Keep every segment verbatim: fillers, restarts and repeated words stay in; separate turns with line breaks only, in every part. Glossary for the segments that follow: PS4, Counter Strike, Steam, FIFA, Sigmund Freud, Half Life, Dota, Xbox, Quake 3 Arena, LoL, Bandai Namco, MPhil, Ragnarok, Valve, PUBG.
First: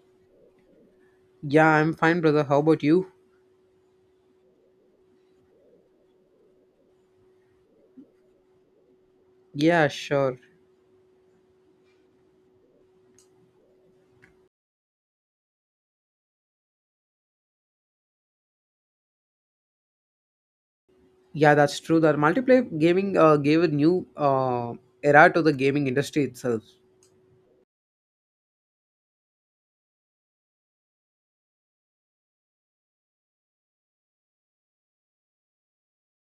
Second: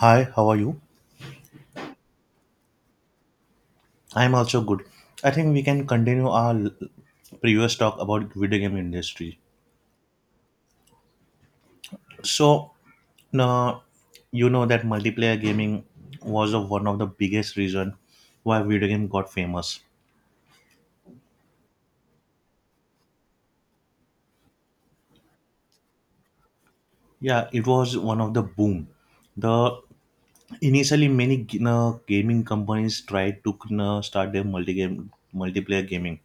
Hi, how are you?
Yeah, I'm fine, brother. How about you?
I'm also good. I think we can continue our l- previous talk about video game industry.
Yeah, sure.
So, now, you know that multiplayer gaming was of one of the biggest reason why video game got famous.
Yeah, that's true. That multiplayer gaming uh, gave a new uh, era to the gaming industry itself.
Yeah, it was one of the boom. The initially many g- na, gaming companies tried to na, start their multi game multiplayer gaming,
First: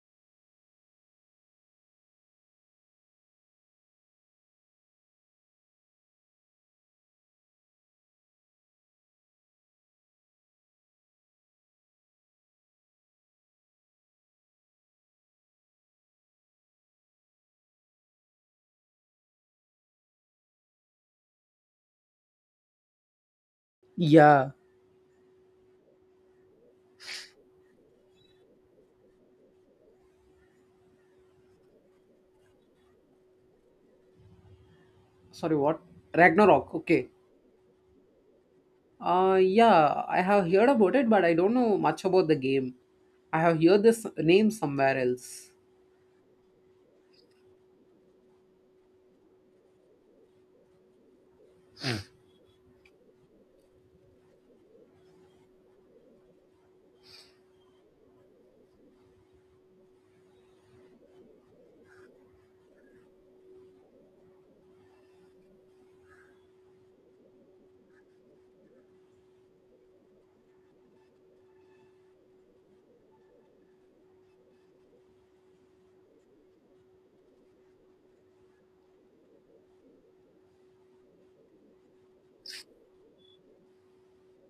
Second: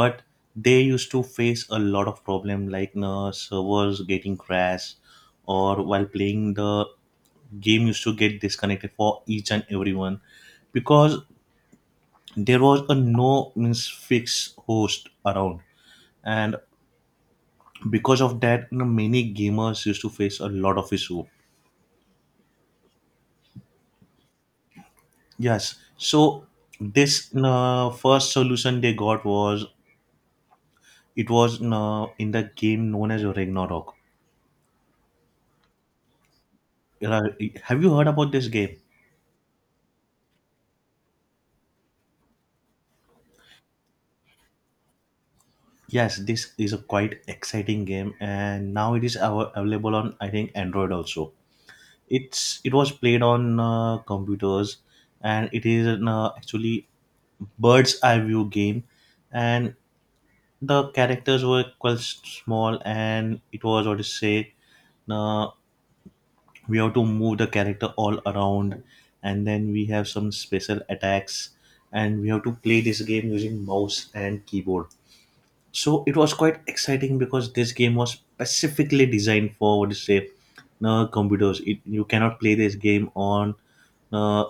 but they used to face a lot of problem like uh, servers getting crashed, or while playing the game used to get disconnected for each and everyone, because there was a no means fixed host around. And because of that, you know, many gamers used to face a lot of issue.
Yeah.
Yes, so this uh, first solution they got was, it was uh, in the game known as Ragnarok.
Sorry, what? Ragnarok. Okay.
Uh, have you heard about this game?
Uh, yeah, I have heard about it, but I don't know much about the game. I have heard this name somewhere else.
Yes, this is a quite exciting game, and now it is av- available on I think Android also. It's, it was played on uh, computers, and it is an, uh, actually bird's eye view game, and the characters were quite small, and it was what to say. Now we have to move the character all around, and then we have some special attacks, and we have to play this game using mouse and keyboard. So it was quite exciting because this game was specifically designed for what do you say, no, computers, it, you cannot play this game on, uh,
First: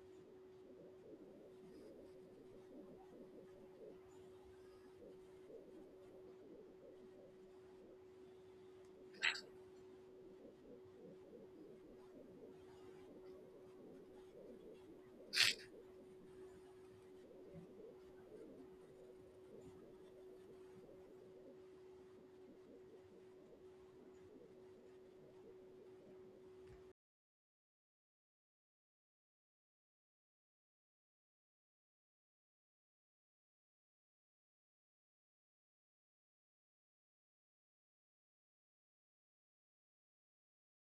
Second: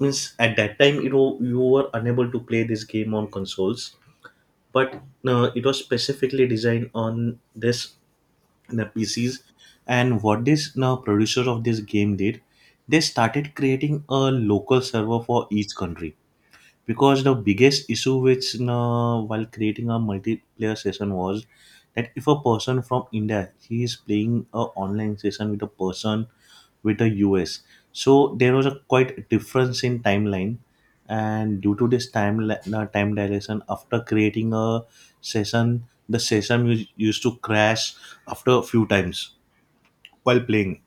means at that time it wa- you were unable to play this game on consoles, but uh, it was specifically designed on this the P Cs. And what this now producer of this game did, they started creating a local server for each country, because the biggest issue, which, you know, while creating a multiplayer session, was that if a person from India, he is playing a online session with a person with the US, so there was a quite difference in timeline. And due to this time li- uh, time dilation, after creating a session, the session us- used to crash after a few times while playing.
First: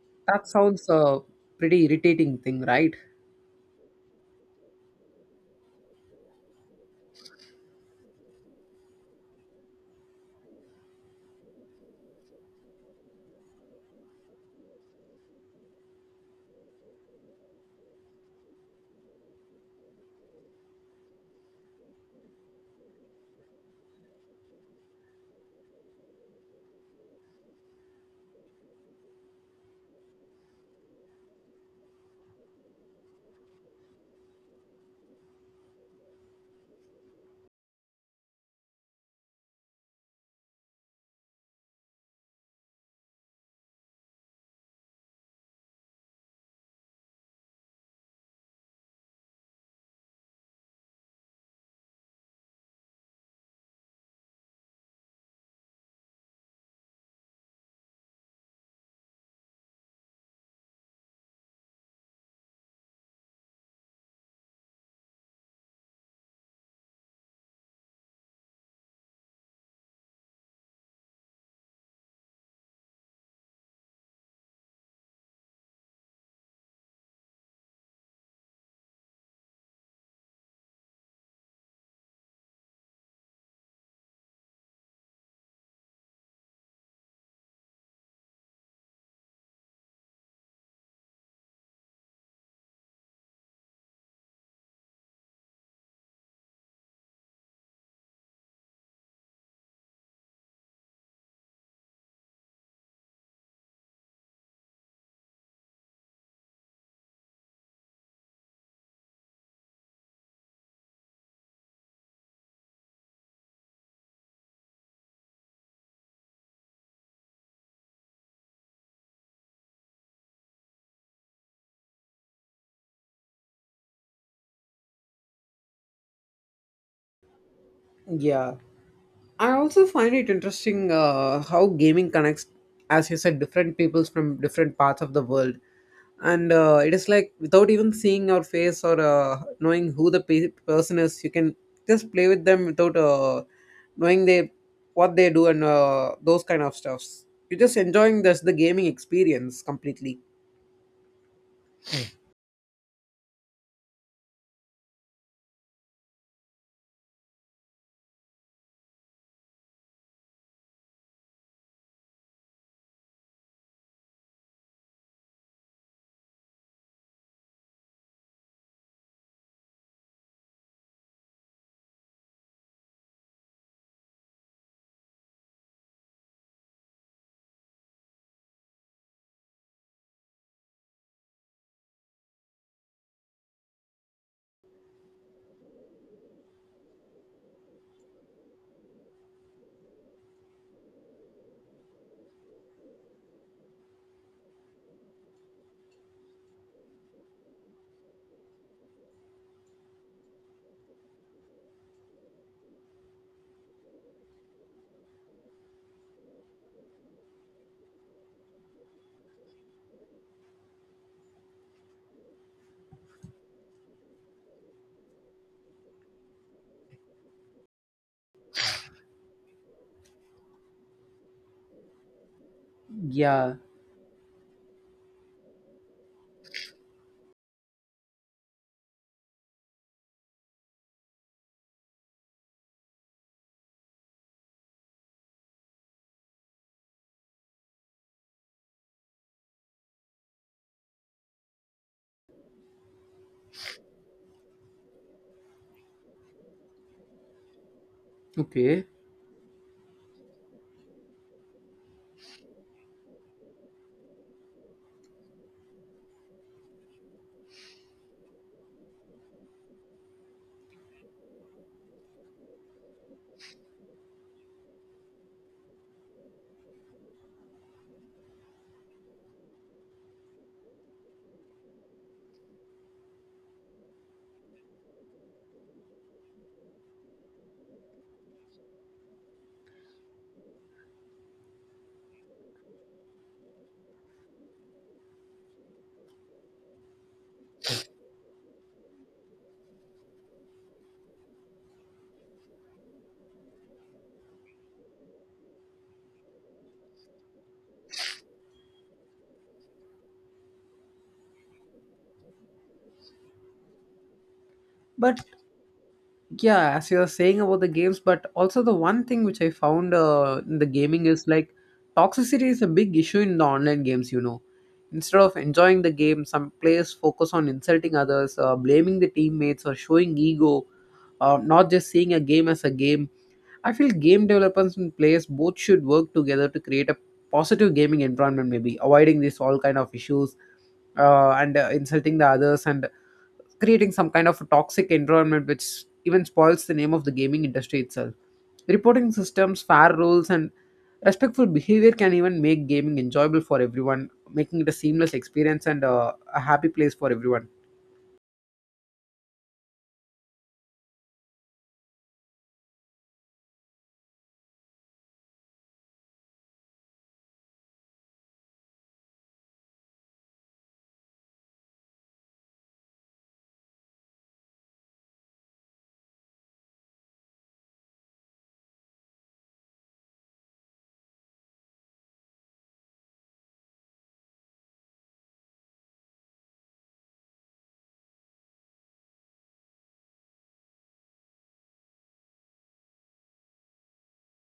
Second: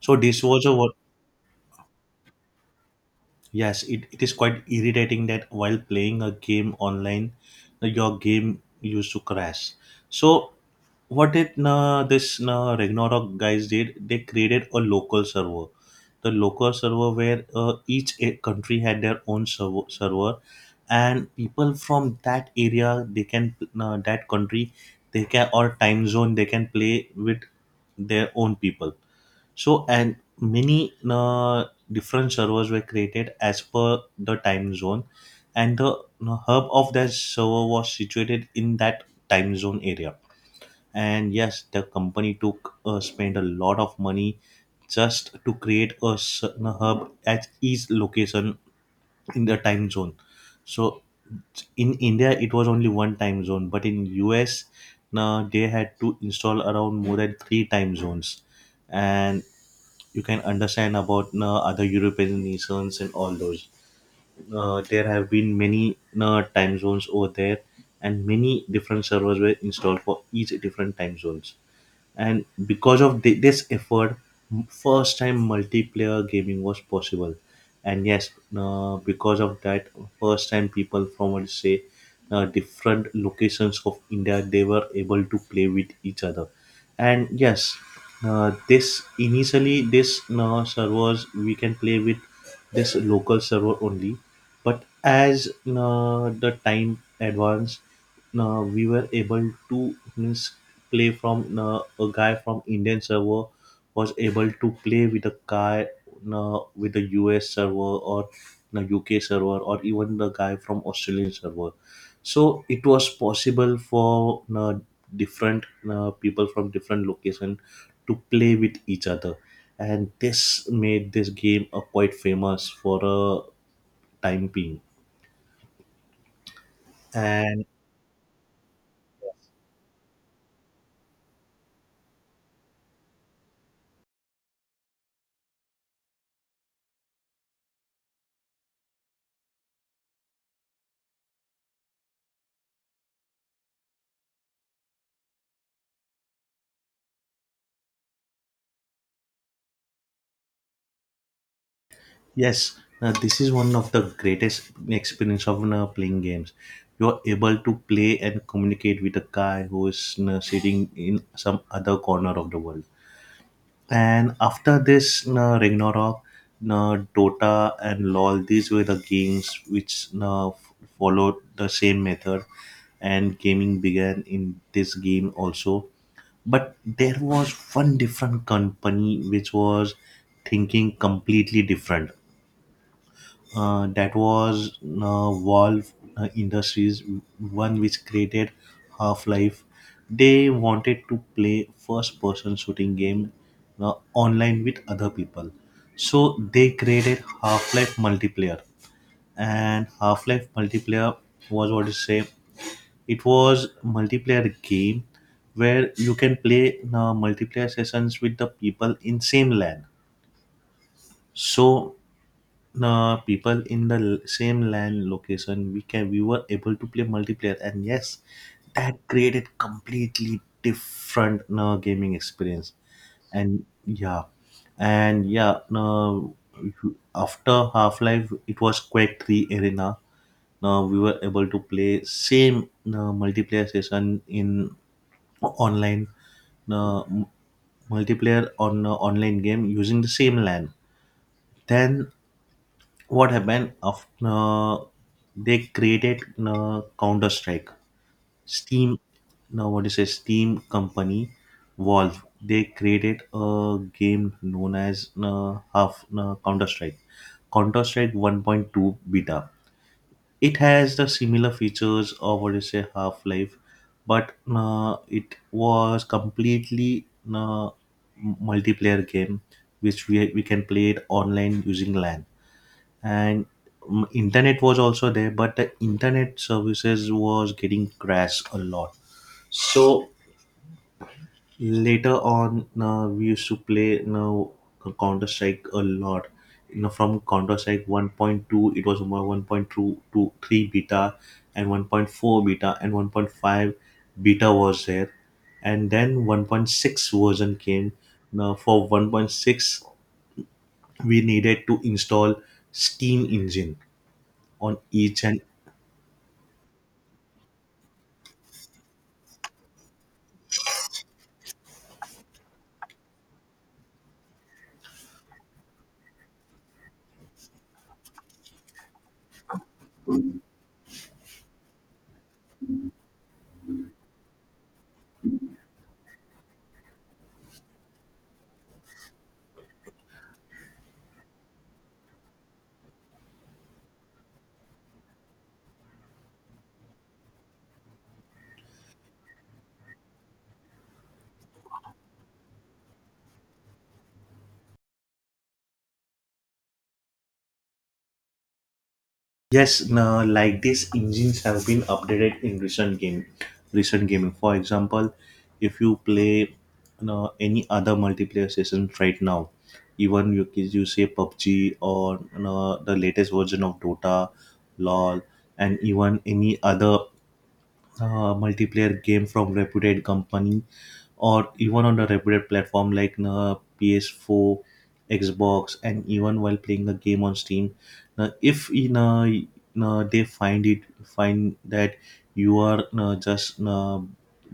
So this
That
was a...
sounds a pretty irritating thing, right?
Yes, it, it is quite irritating that while playing a game online, uh, your game used to crash. So what did uh, this uh, Ragnarok guys did? They created a local server. The local server where uh, each a- country had their own server, server, and people from that area, they can, uh, that country, they can, or time zone, they can play with their own people. So, and many uh, different servers were created as per the time zone, and the uh, hub of that server was situated in that time zone area. And yes, the company took, uh, spent a lot of money just to create a certain hub at each location in the time zone. So, in India, it was only one time zone, but in U S, now they had to install around more than three time zones, and you can understand about uh, other European nations and all those. Uh, there have been many uh, time zones over there, and many different servers were installed for each different time zones. And because of thi- this effort, m- first time multiplayer gaming was possible. And yes, uh, because of that, first time people from, let's say, uh, different locations of India, they were able to play with each other. And yes, uh, this initially this uh, servers we can play with this local server only, but as uh, the time advance, uh, we were able to, means, play from, uh, a guy from Indian server was able to play with a guy, uh, with the U S server or the U K server or even the guy from Australian server. So it was possible for uh, different uh, people from different location to play with each other, and this made this game uh, quite famous for a time being. And...
Yeah. I also find it interesting uh, how gaming connects, as you said, different peoples from different parts of the world. And uh, it is like without even seeing your face or uh, knowing who the pe- person is, you can just play with them without uh, knowing they what they do and uh, those kind of stuffs. You're just enjoying this the gaming experience completely.
Yes, uh, this is one of the greatest experience of uh, playing games. You are able to play and communicate with a guy who is uh, sitting in some other corner of the world. And after this, uh, Ragnarok, uh, Dota, and LoL, these were the games which uh, f- followed the same method, and gaming began in this game also. But there was one different company which was thinking completely different, uh, that was uh, Valve uh, Industries, one which created Half Life. They wanted to play first person shooting game uh, online with other people. So they created Half Life multiplayer. And Half Life multiplayer was, what you say, it was multiplayer game where you can play uh, multiplayer sessions with the people in same LAN. So the people in the l- same land location, we can we were able to play multiplayer. And yes, that created completely different uh, gaming experience.
Yeah,
And yeah and yeah uh, after half-life it was quake three arena. Now we were able to play same uh, multiplayer session in online, uh, m- multiplayer on uh, online game using the same LAN. Then what happened after, uh, they created uh, counter strike,
okay.
steam. Now what is a steam company, Valve, they created a game known as uh, half uh, counter strike counter strike one point two beta. It has the similar features of what is a half life, but uh, it was completely uh, multiplayer game which we, we can play it online using LAN. And mm, internet was also there, but the internet services was getting crashed a lot. So later on, uh, we used to play, you know, counter strike a lot. You know from counter strike one point two it was more one point two to three beta and one point four beta and one point five beta was there, and then one point six version came. Now for one point six we needed to install steam engine on
But
each and...
yeah, as you're saying about the games, but also the one thing which I found uh, in the gaming is like toxicity is a big issue in the online games, you know, instead of enjoying the game some players focus on insulting others, uh, blaming the teammates or showing ego, uh, not just seeing a game as a game. I feel game developers and players both should work together to create a positive gaming environment, maybe avoiding these all kind of issues uh, and uh, insulting the others and creating some kind of toxic environment which even spoils the name of the gaming industry itself. Reporting systems, fair rules, and respectful behavior can even make gaming enjoyable for everyone, making it a seamless experience and uh, a happy place for everyone.
Yes, now like these engines have been updated in recent game, recent gaming. For example, if you play uh, any other multiplayer sessions right now, even you you say PUBG, or you the latest version of Dota, LOL, and even any other uh, multiplayer game from reputed company or even on a reputed platform like uh, P S four, Xbox, and even while playing a game on Steam. Now, if in uh, uh, they find it find that you are uh, just uh,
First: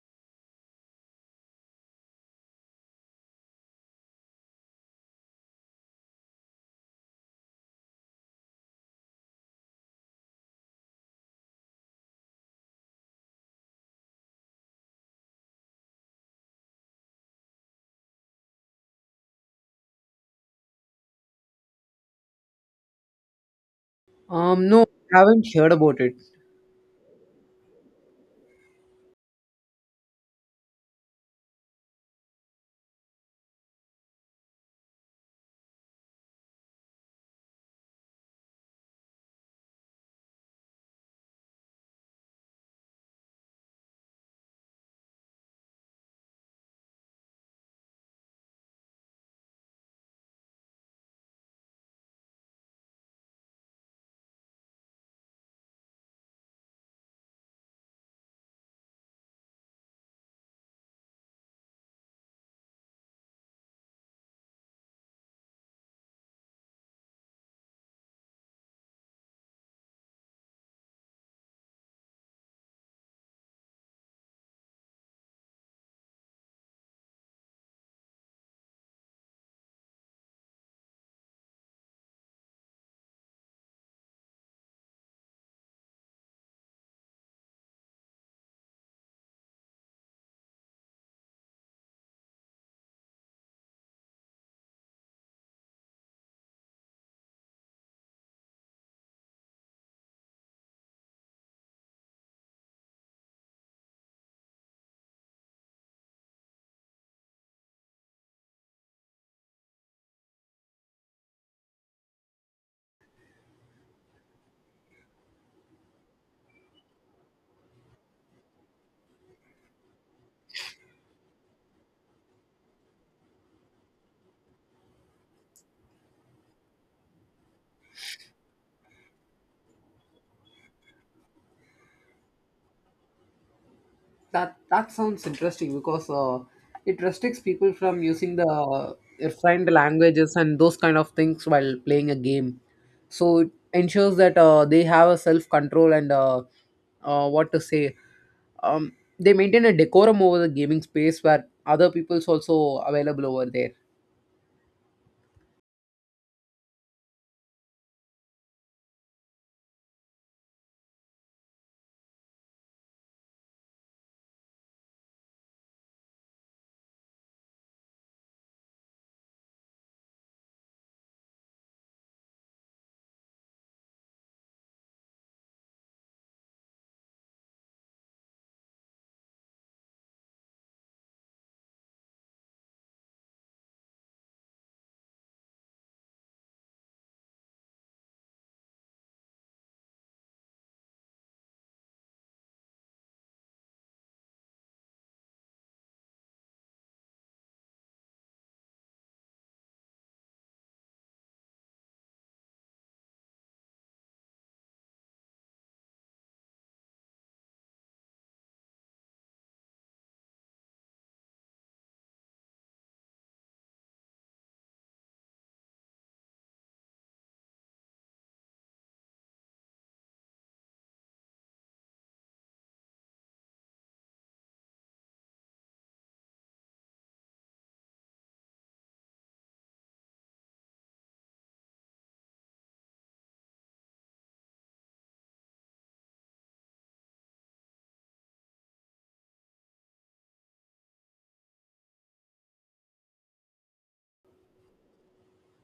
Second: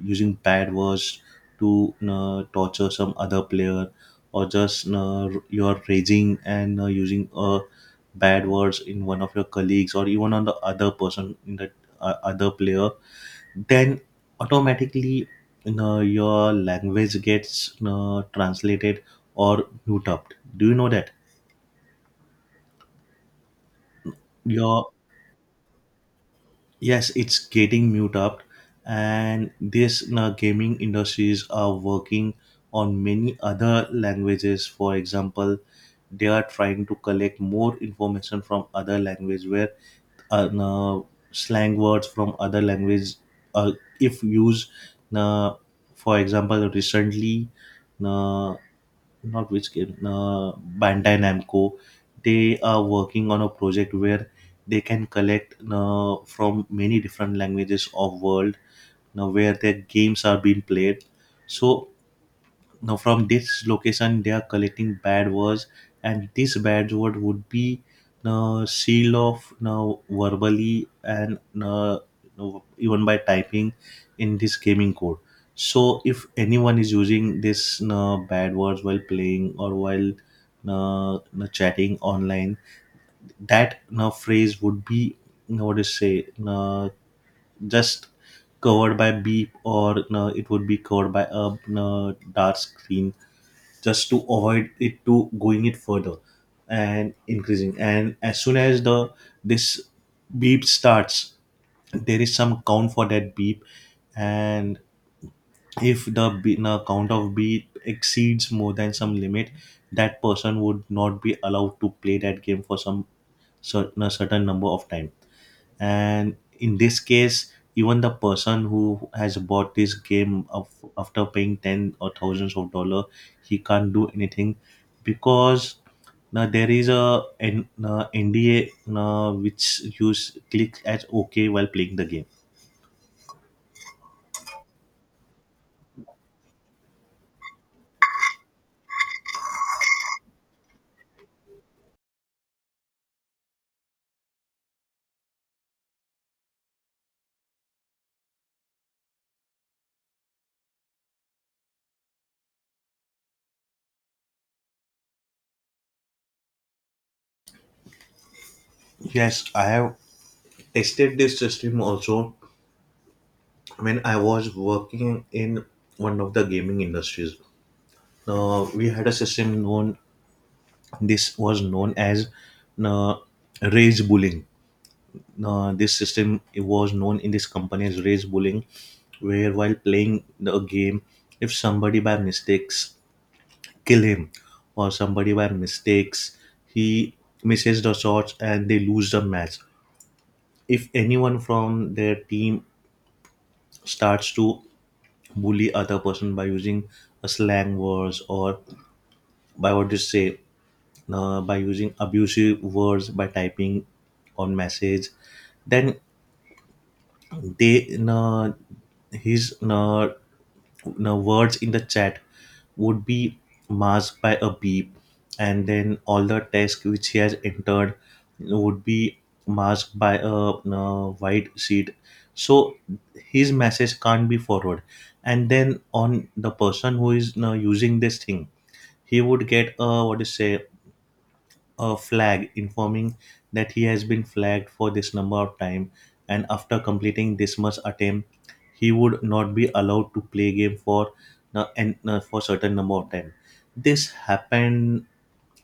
using bad words to uh, torture some other player, or just uh, you are raging and uh, using uh, bad words in one of your colleagues or even on the other person in the, uh, other player, then automatically, you know, your language gets, you know, translated or mute up. Do you know that?
Um, no,
Your...
I haven't heard about it.
yes, it's getting mute up, and this, you know, gaming industries are working on many other languages. For example, they are trying to collect more information from other language where, uh, you slang words from other language, uh, if used. You, for example, recently. You, not which game, uh, Bandai Namco. They are working on a project where they can collect, uh, from many different languages of world now where their games are being played. So now from this location they are collecting bad words, and this bad word would be uh, sealed off now verbally and, uh, even by typing in this gaming code. So if anyone is using this uh, bad words while playing or while, uh, uh, chatting online, that uh, phrase would be, uh, what to say, uh, just covered by beep, or uh, it would be covered by a uh, dark screen, just to avoid it to going it further and increasing. And as soon as the, this beep starts, there is some count for that beep, and if the, be- the count of beep exceeds more than some limit, that person would not be allowed to play that game for some certain, a certain number of time. And in this case, even the person who has bought this game of, after paying ten or thousands of dollar, he can't do anything, because now there is a an uh, N D A, uh, which you s- click as okay while playing the game.
That that sounds interesting because uh, it restricts people from using the uh, refined languages and those kind of things while playing a game. So it ensures that uh, they have a self control and uh, uh, what to say. Um, they maintain a decorum over the gaming space where other people's also available over there.
Yes, I have tested this system also when I was working in one of the gaming industries. Uh, we had a system known, this was known as uh, rage bullying. Uh, this system was known in this company as race bullying, where while playing the game, if somebody by mistakes kill him, or somebody by mistakes he misses the shots and they lose the match. If anyone from their team starts to bully other person by using a slang words or by what you say, uh, by using abusive words by typing on message, then they uh, his uh, uh, words in the chat would be masked by a beep, and then all the text which he has entered would be masked by a uh, white sheet so his message can't be forwarded. And then on the person who is uh, using this thing, he would get a what do say, a flag informing that he has been flagged for this number of time, and after completing this much attempt he would not be allowed to play game for na- and uh, for certain number of time. This happened,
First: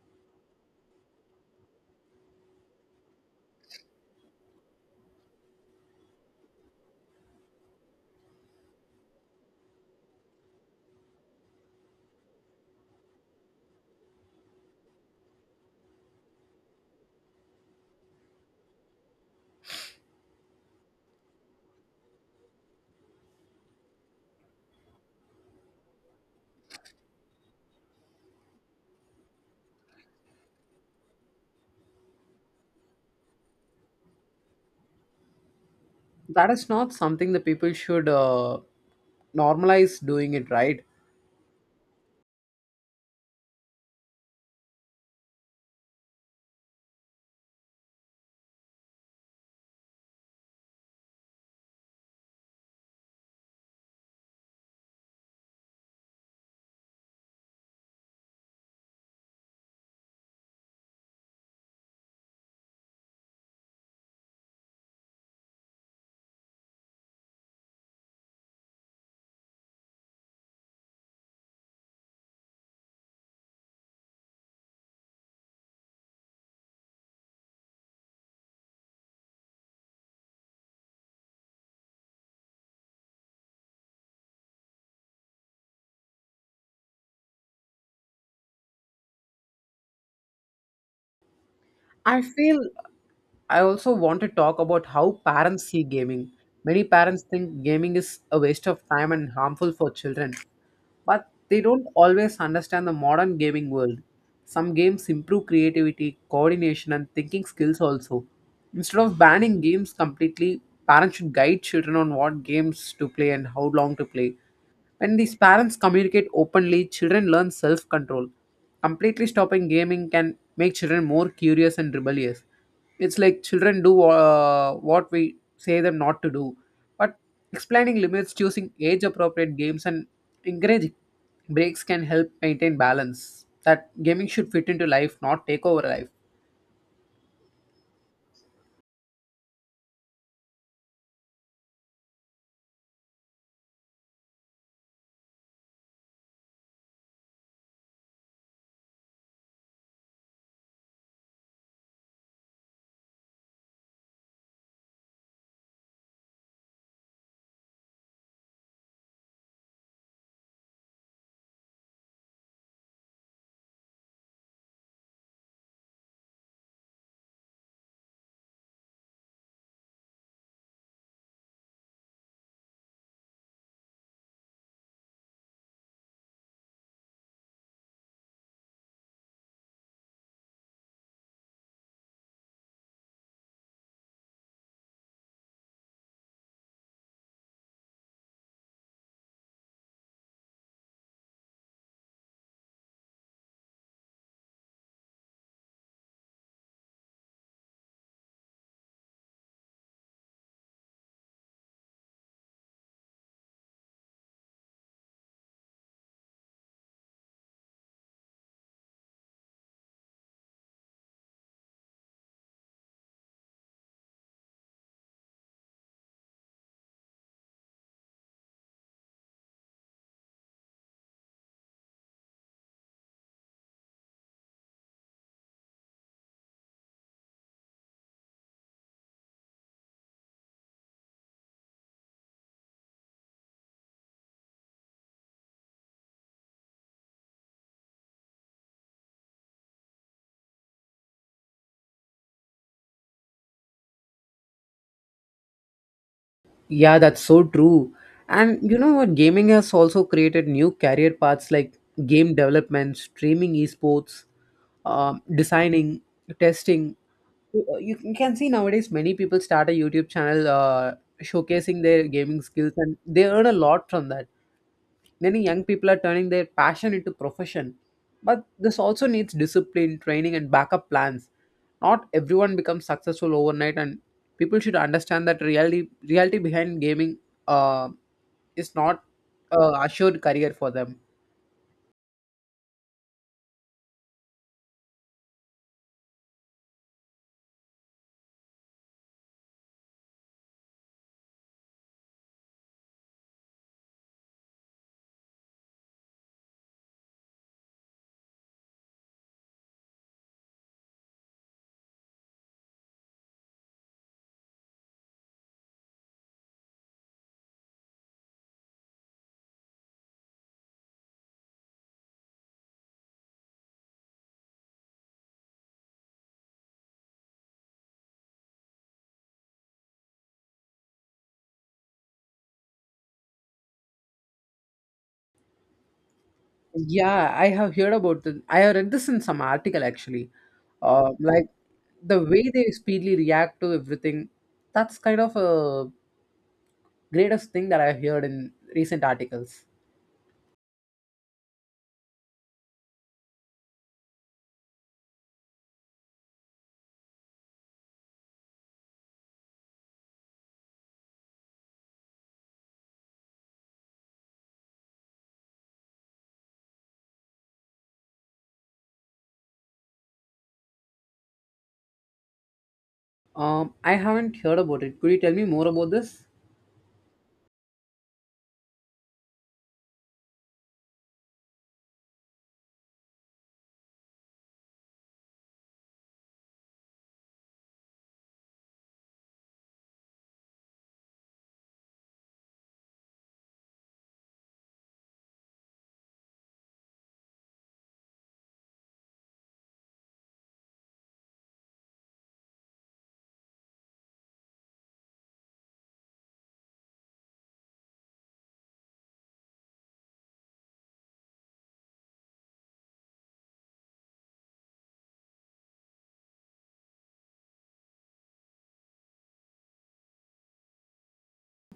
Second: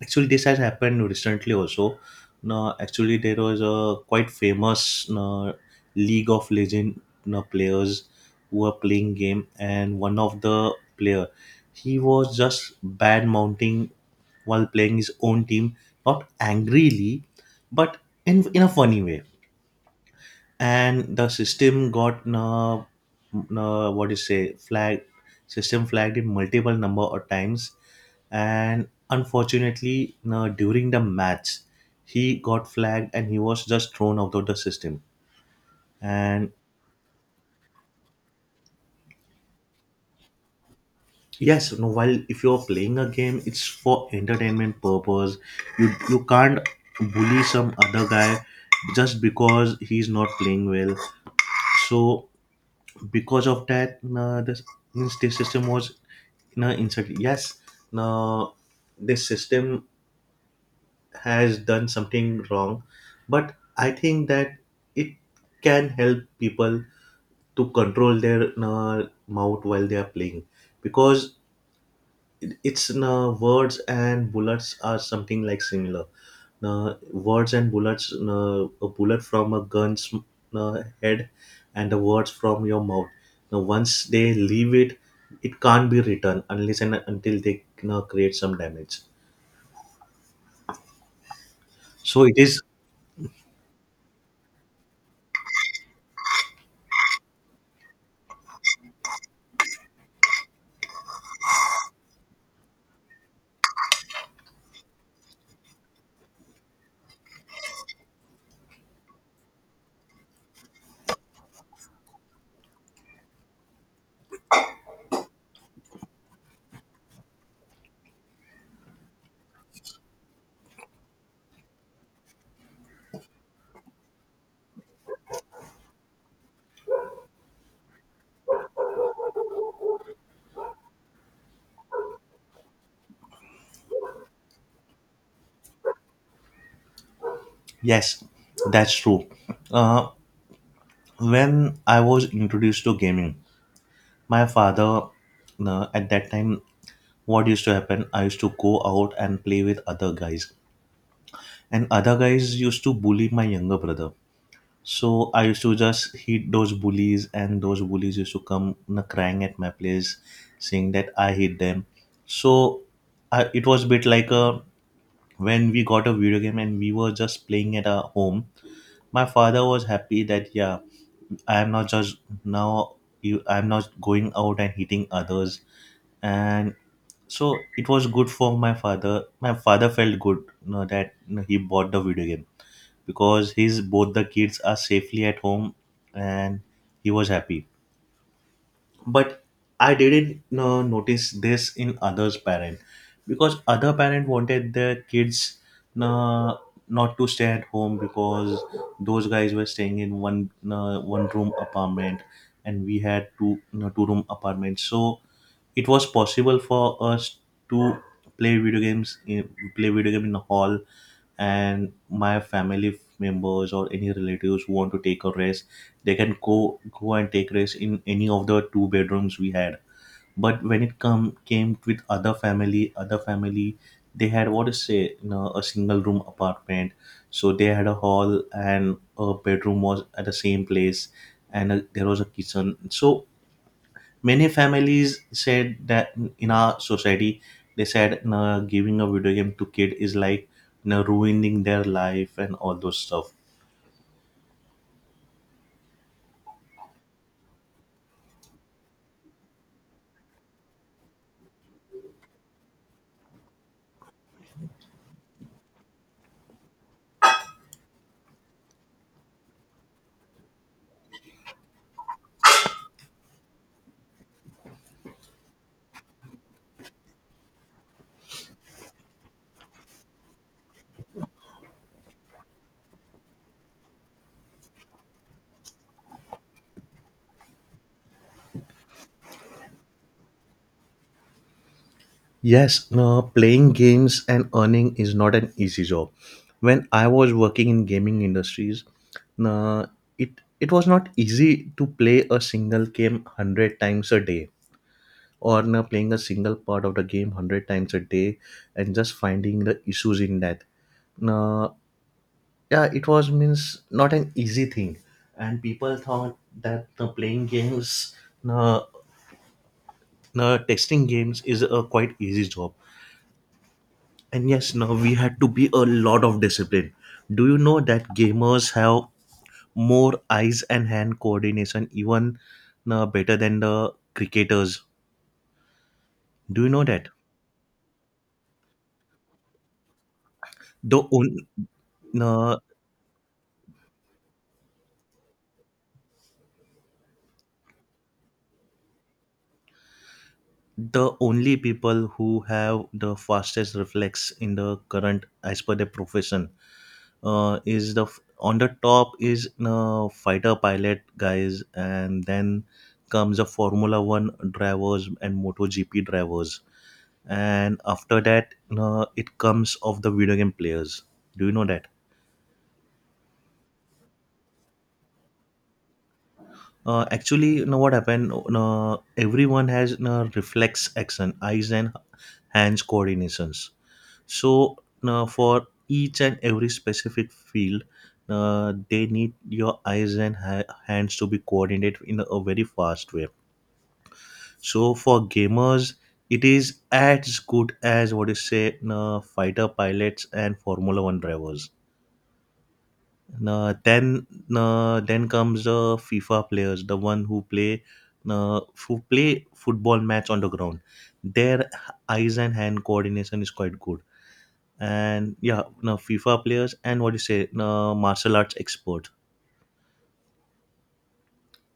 actually this has happened recently also. No, actually there was a quite famous no, league of legend no, players who were playing game, and one of the player, he was just bad mounting while playing his own team, not angrily but in in a funny way, and the system got uh, uh, what do you say, flag, system flagged it multiple number of times, and unfortunately uh, during the match he got flagged and he was just thrown out of the system.
That
And
is not something the people should uh, normalize doing it, right.
yes, no, while if you're playing a game it's for entertainment purpose, you you can't bully some other guy just because he's not playing well. So because of that uh, the, means the system was uh, insulted. Yes, now this system has done something wrong, but I think that it can help people to control their uh, mouth while they are playing, because it's uh, words and bullets are something like similar. Uh, words and bullets, uh, a bullet from a gun's uh, head, and the words from your mouth. Now, once they leave it, it can't be returned unless and until they uh, create some damage.
I
So it
feel
is.
I also want to talk about how parents see gaming. Many parents think gaming is a waste of time and harmful for children, but they don't always understand the modern gaming world. Some games improve creativity, coordination, and thinking skills also. Instead of banning games completely, parents should guide children on what games to play and how long to play. When these parents communicate openly, children learn self control. Completely stopping gaming can make children more curious and rebellious. It's like children do uh, what we say them not to do, but explaining limits, choosing age appropriate games, and encouraging breaks can help maintain balance. That gaming should fit into life, not take over life.
Yes, that's true. Uh, when I was introduced to gaming, my father uh, at that time, what used to happen, I used to go out and play with other guys. And other guys used to bully my younger brother. So I used to just hit those bullies, and those bullies used to come, you know, crying at my place, saying that I hit them. So I, it was a bit like a, when we got a video game and we were just playing at our home. My father was happy that yeah, I am not just now, you, I am not going out and hitting others, and so it was good for my father. My father felt good, you know, that you know, he bought the video game because his both the kids are safely at home, and he was happy. But I didn't uh, notice this in others parent, because other parent wanted their kids uh, not to stay at home, because those guys were staying in one uh, one room apartment, and we had two, you two room apartments, so it was possible for us to play video games in play video game in the hall, and my family members or any relatives who want to take a rest, they can go go and take rest in any of the two bedrooms we had. But when it come came with other family other family, they had what to say, you know, a single room apartment, so they had a hall and a bedroom was at the same place, and uh there was a kitchen. So many families said that in our society, they said, "Nah, giving a video game to kid is like nah, ruining their life and all those stuff."
Yeah, that's so true. And you know what? Gaming has also created new career paths like game development, streaming esports, um, designing, testing. Uh, You you can see nowadays many people start a YouTube channel uh, showcasing their gaming skills and they earn a lot from that. Many young people are turning their passion into profession, but this also needs discipline, training, and backup plans. Not everyone becomes successful overnight, and people should understand that reality reality behind gaming uh, is not a assured career for them.
Yes, no, playing games and earning is not an easy job. When I was working in gaming industries, no, it it was not easy to play a single game one hundred times a day, or no, playing a single part of the game one hundred times a day, and just finding the issues in that. No, yeah it was means not an easy thing, and people thought that the playing games, the, the testing games is a quite easy job, and yes now we had to be a lot of discipline. Do you know that gamers have more eyes and hand coordination even uh, better than the cricketers? Do you know that?
Yeah, I have heard about this. I have read this in some article actually.
the
Uh,
on,
like the way
uh,
they speedily react to everything, that's kind of a greatest thing that I've heard in recent articles.
the only people who have the fastest reflex in the current as per their profession uh, is the f- on the top is uh, fighter pilot guys, and then comes the formula one drivers and moto gp drivers, and after that uh, it comes of the video game players. Do you know that?
Um, I haven't heard about it. Could you tell me more about this?
Uh, actually you know what happened, uh, everyone has uh, reflex action, eyes and hands coordinations. So uh, for each and every specific field, uh, they need your eyes and ha- hands to be coordinated in a very fast way. So for gamers, it is as good as what you say, uh, fighter pilots and Formula One drivers. Uh, then uh, then comes the FIFA players, the one who play uh, who play football match on the ground. Their eyes and hand coordination is quite good, and yeah no fifa players and what do you say, no martial arts expert.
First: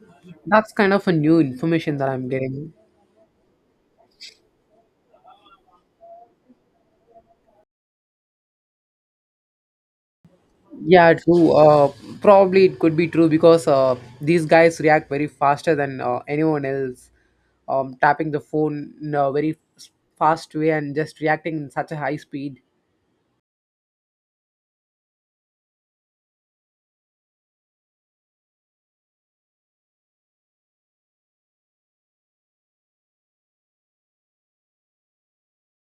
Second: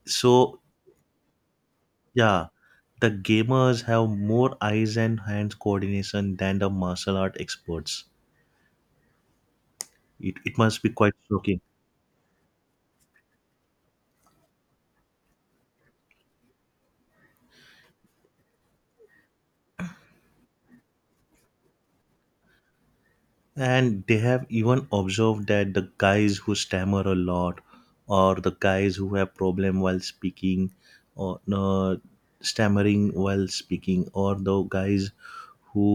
So
That's kind of a new information that I'm
yeah,
getting.
the gamers have more eyes and hands coordination than the martial art experts. It, it must be quite
Yeah, true.
shocking.
Uh, probably it could be true because uh, these guys react very faster than uh, anyone else. Um, tapping the phone in a very fast way and just reacting in such a high speed.
And they have even observed that the guys who stammer a lot, or the guys who have problem while speaking, or no stammering while speaking, or the guys who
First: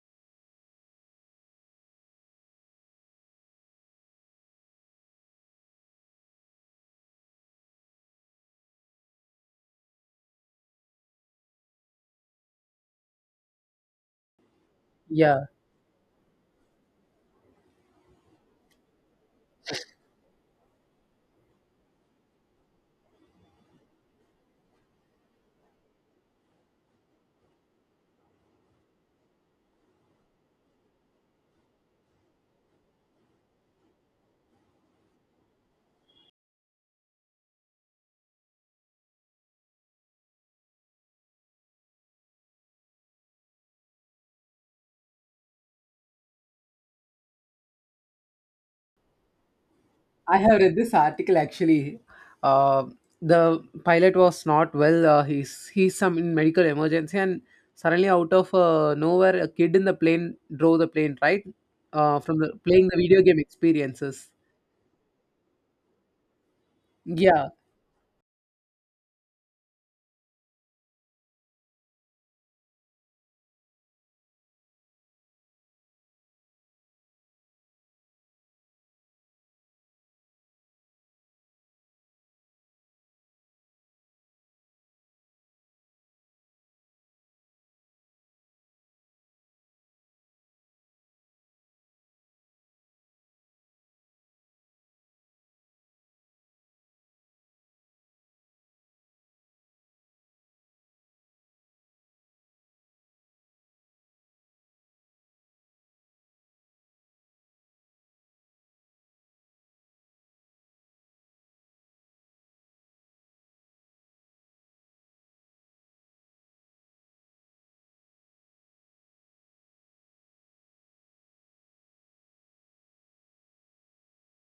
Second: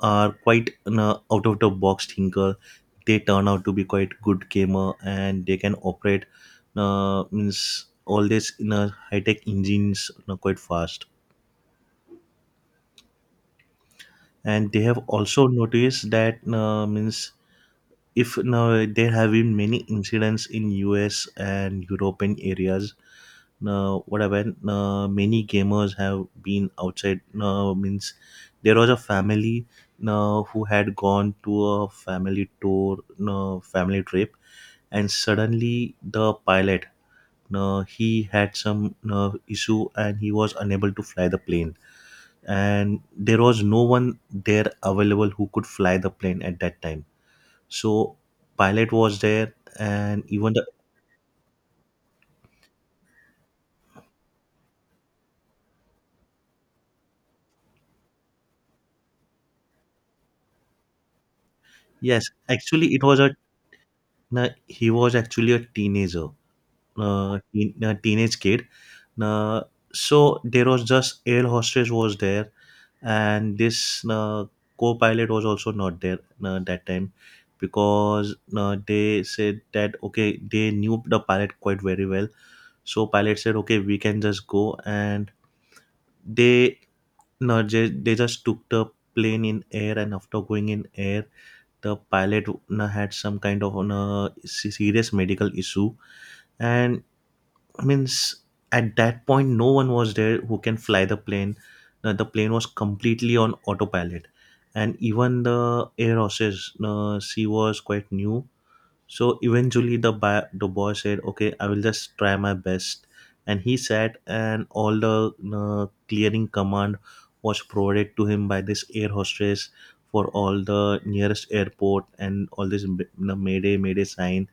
are quite an out of the box thinker, they turn out to be quite good gamer, and they can operate uh, means all this in a high tech engines, you quite fast. And they have
Yeah.
also noticed that uh, means if now there have been many incidents in U S and European areas. uh, what happened, uh, many gamers have been outside uh, means there was a family uh, who had gone to a family tour, uh, family trip, and suddenly the pilot, uh, he had some uh, issue and he was unable to fly the plane, and there was no one there available who could fly the plane at that time. So pilot was there, and
I
even
have
the,
read this article actually. Uh, the pilot was not well. Uh, he's he's some in medical emergency, and suddenly out of uh, nowhere, a kid in the plane drove the plane, right, uh,
yes
from the playing
actually
the
it was
video
a,
game experiences.
no, he was actually a teenager, uh,
Yeah,
teen, uh, teenage kid. Uh, so there was just air hostess was there, and this uh, co-pilot was also not there uh, that time, because uh, they said that okay, they knew the pilot quite very well. So pilot said okay, we can just go, and they, no they, they just took the plane in air, and after going in air the pilot uh, had some kind of uh, se- serious medical issue, and I mean, s- at that point, no one was there who can fly the plane. Uh, the plane was completely on autopilot, and even the air hostess, uh, she was quite new. So eventually, the ba- the boy said, "Okay, I will just try my best," and he sat, and all the uh, clearing command was provided to him by this air hostess for all the nearest airport and all this m- the Mayday Mayday sign,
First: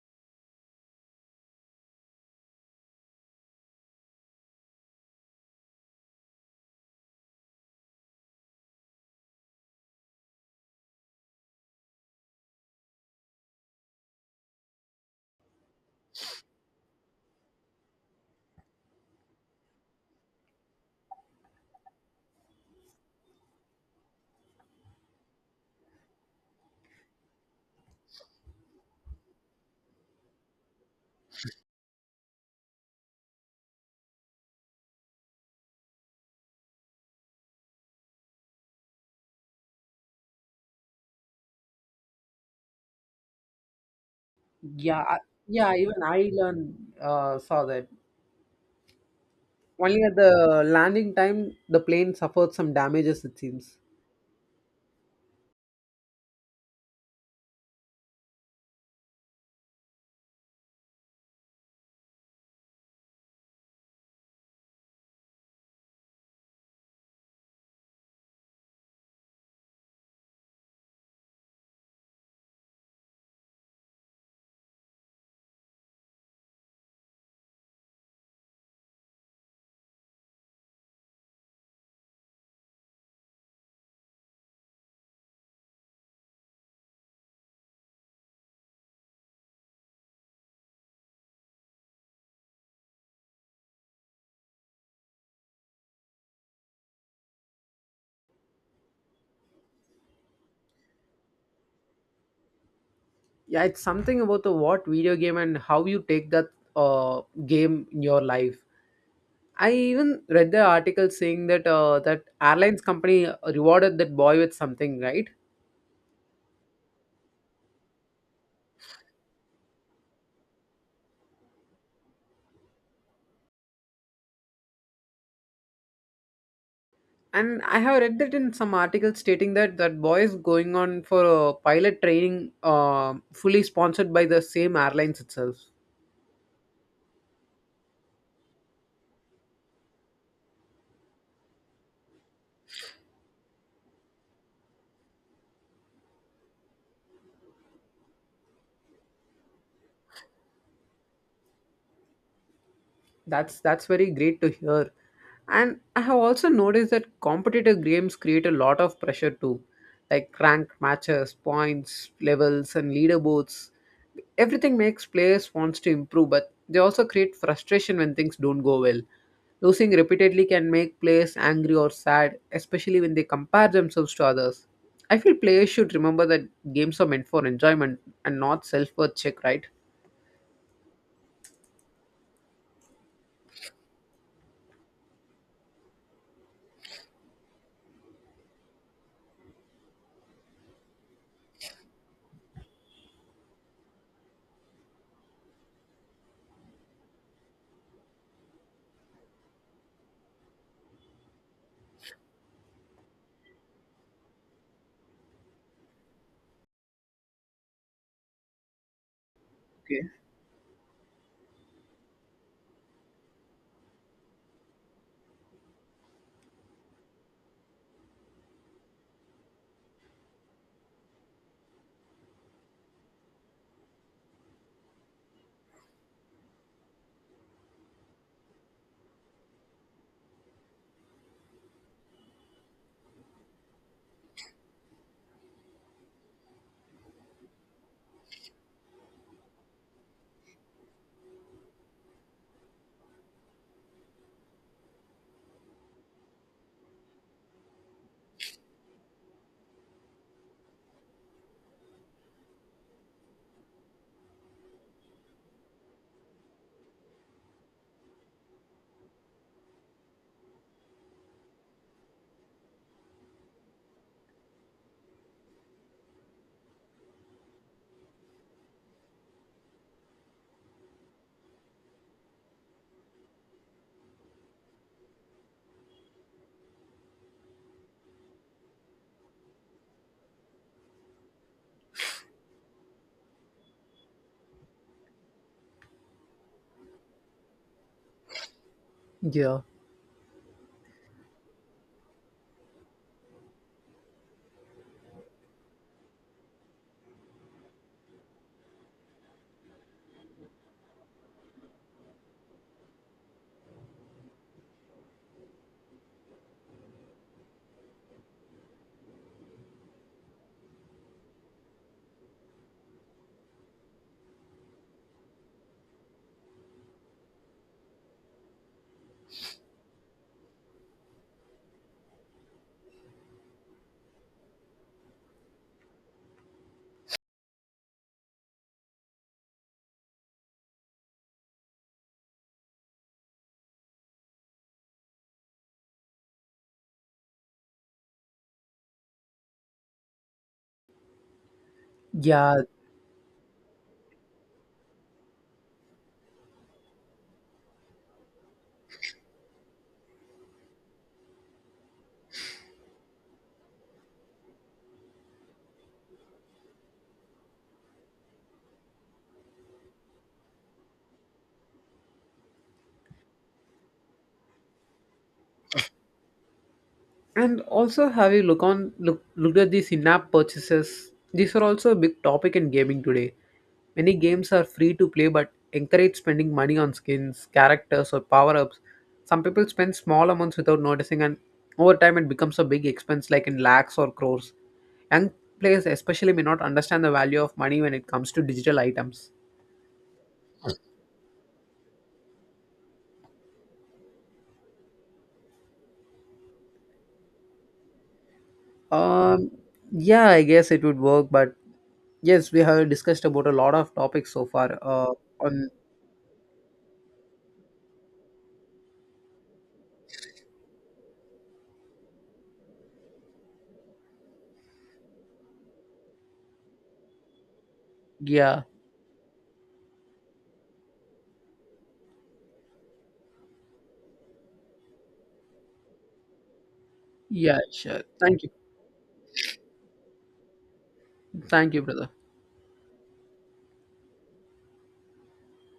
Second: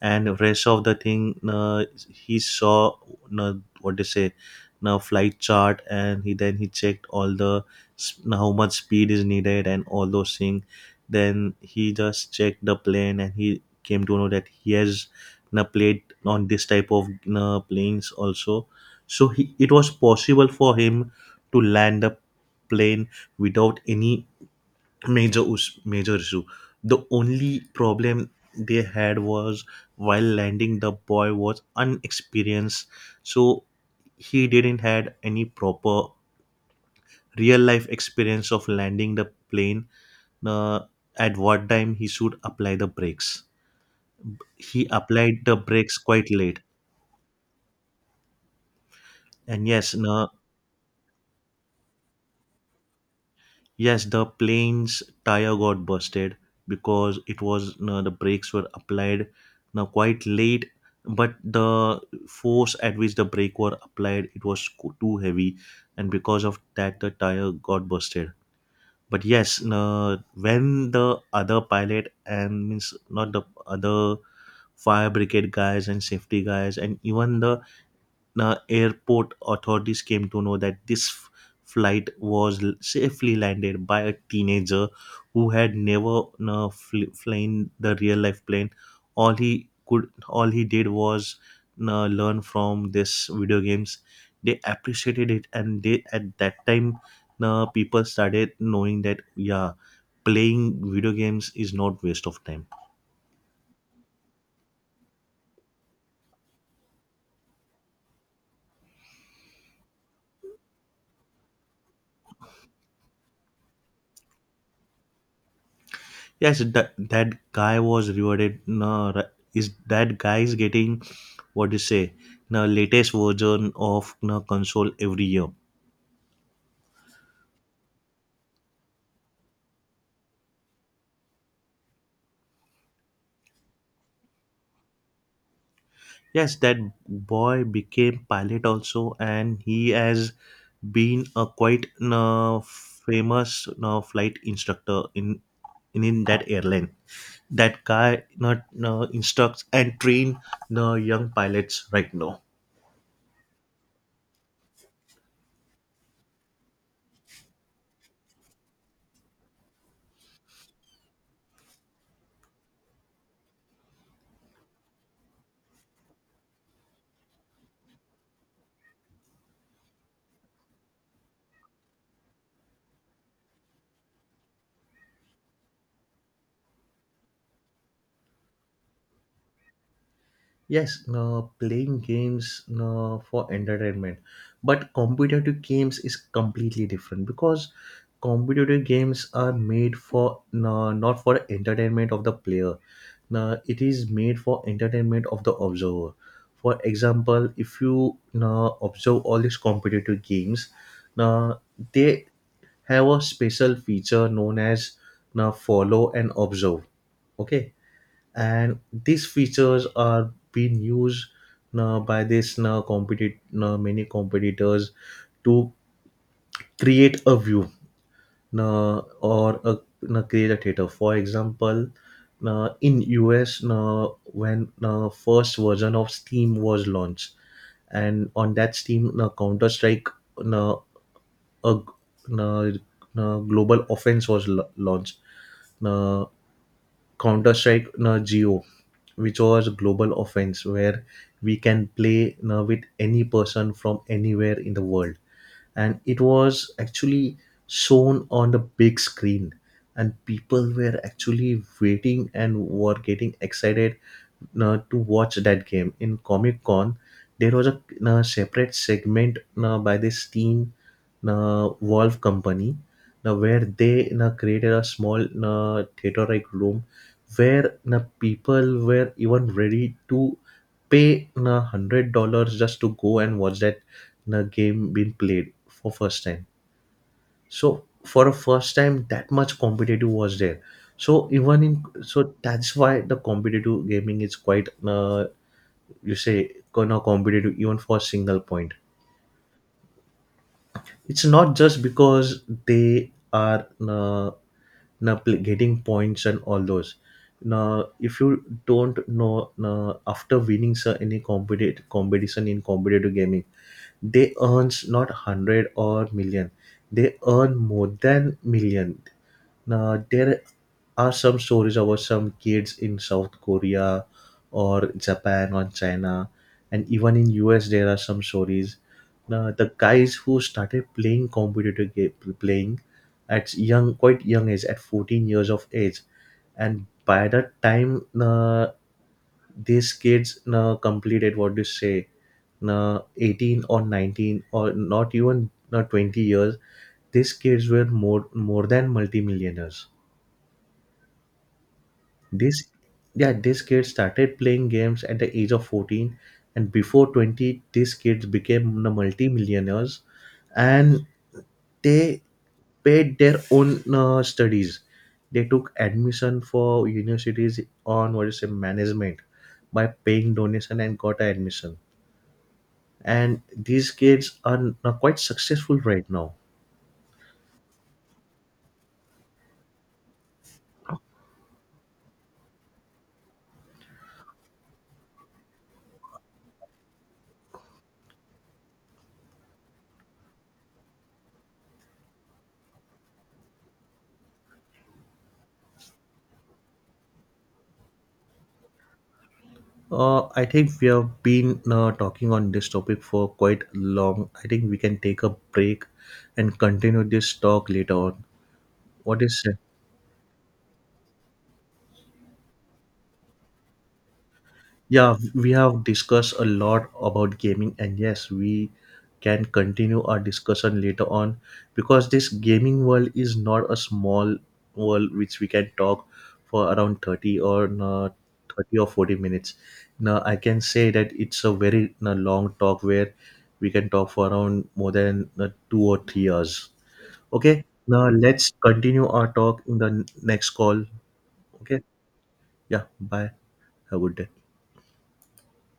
and rest of the thing uh, he saw uh, what they say, now flight chart, and he then he checked all the s- how much speed is needed and all those things. Then he just checked the plane and he came to know that he has na played on this type of na planes also, so he, it was possible for him to land a plane without any major us- major issue. The only problem they had was, while landing the boy was unexperienced, so he didn't had any proper real life experience of landing the plane, uh, at what time he should apply the brakes. He
yeah, I-
applied the
yeah.
brakes
Even
quite
I
late,
learned uh, saw that
and yes
only at
no.
the landing time the plane suffered some damages. It seems.
Yes, the plane's tire got busted because it was, no, the brakes were applied now quite late, but the force at which the brake were applied, it was co- too heavy, and because of that the tire got busted. But yes, no, when the other pilot and means not the other, fire brigade guys and safety guys and even the the airport authorities came to know that this f- flight was l- safely landed by a teenager who had never uh, fl- flown the real life plane, all he could all he did was uh, learn from this video games, they appreciated it. And they at that time, uh, people started knowing that yeah, playing video games is not waste of time.
Yeah, it's something about the what video game and how you take that uh, game in your life. I even read the article saying that uh, that airlines company uh, rewarded that boy with something, right?
Yes, that that guy was rewarded. No, ri-, is that guy is getting what you say, the latest version of the console every year.
And I have read that in some article stating that that boy is going on for a pilot training, uh, fully sponsored by the same airlines itself.
Yes, that boy became pilot also, and he has been a quite uh, famous uh, flight instructor in, in in that airline. That guy not uh, instructs and train the young pilots right now.
That's that's very great to hear. And I have also noticed that competitive games create a lot of pressure too, like rank matches, points, levels, and leaderboards. Everything makes players wants to improve, but they also create frustration when things don't go well. Losing repeatedly can make players angry or sad, especially when they compare themselves to others. I feel players should remember that games are meant for enjoyment and not self-worth check, right?
Yes, no, playing games no, for entertainment, but competitive games is completely different, because competitive games are made for no, not for entertainment of the player. No, it is made for entertainment of the observer. For example, if you no, observe all these competitive games, no, they have a special feature known as no, follow and observe. Okay, and these features
Okay.
are being used now by this now competi- now many competitors to create a view, now or a now create a theater. For example, now in us, now when now first version of steam was launched, and on that steam, now counter strike, now a now, now global offense was la- launched. Now counter-strike na geo, which was global offense, where we can play na with any person from anywhere in the world, and it was actually shown on the big screen, and people were actually waiting and were getting excited uh, to watch that game in Comic Con. There was a uh, separate segment uh, by this team, uh, Valve company, uh, where they uh, created a small uh, theater-like room where uh, people were even ready to pay uh, one hundred dollars just to go and watch that uh, game being played for first time. So for a first time, that much competitive was there. So even in, so that's why the competitive gaming is quite uh, you say kind of competitive even for a single point.
Yeah.
It's not just because they are uh, na pl- getting points and all those. Now if you don't know na, after winning sir, any competitive competition in competitive gaming, they earns not one hundred or million, they earn more than million. Now, there are some stories about some kids in South Korea or Japan or China, and even in U S there are some stories. Now, the guys who started playing competitor game, playing at young, quite young age, at fourteen years of age, and by the time uh, these kids uh, completed what do you say, uh, eighteen or nineteen or not even uh, twenty years, these kids were more more than multimillionaires.
Yeah,
This, yeah, this kids started playing games at the age of fourteen, and before twenty these kids became the multi-millionaires, and they paid their own uh, studies. They took admission for universities on what is it, management, by paying donation and got admission. And these kids are n-, quite successful right now.
and also, have you look on look looked at these in-app purchases? These are also a big topic in gaming today. Many games are free to play, but encourage spending money on skins, characters, or power-ups. Some people spend small amounts without noticing, and over time, it becomes a big expense, like in lakhs or crores. Young players, especially, may not understand the value of money when it comes to digital items.
Uh, I think we have been uh, talking on this topic for quite long. I think we can take a break and continue this talk later on. What is,
Um, yeah, I guess it would work, but yes, we have discussed about a lot of topics so far. Uh,
yeah, we
on
have discussed a lot about gaming, and yes, we can continue our discussion later on, because this gaming world is not a small world which we can talk for around thirty or uh,
yeah.
30 or forty minutes. Now, I can say that it's a very uh, long talk where we can talk for around more than uh, two or three hours.
Yeah,
Okay,
sure.
now
Thank you.
let's continue our talk in the n- next call.
Thank
Okay,
you, brother.
yeah, bye. Have a good day.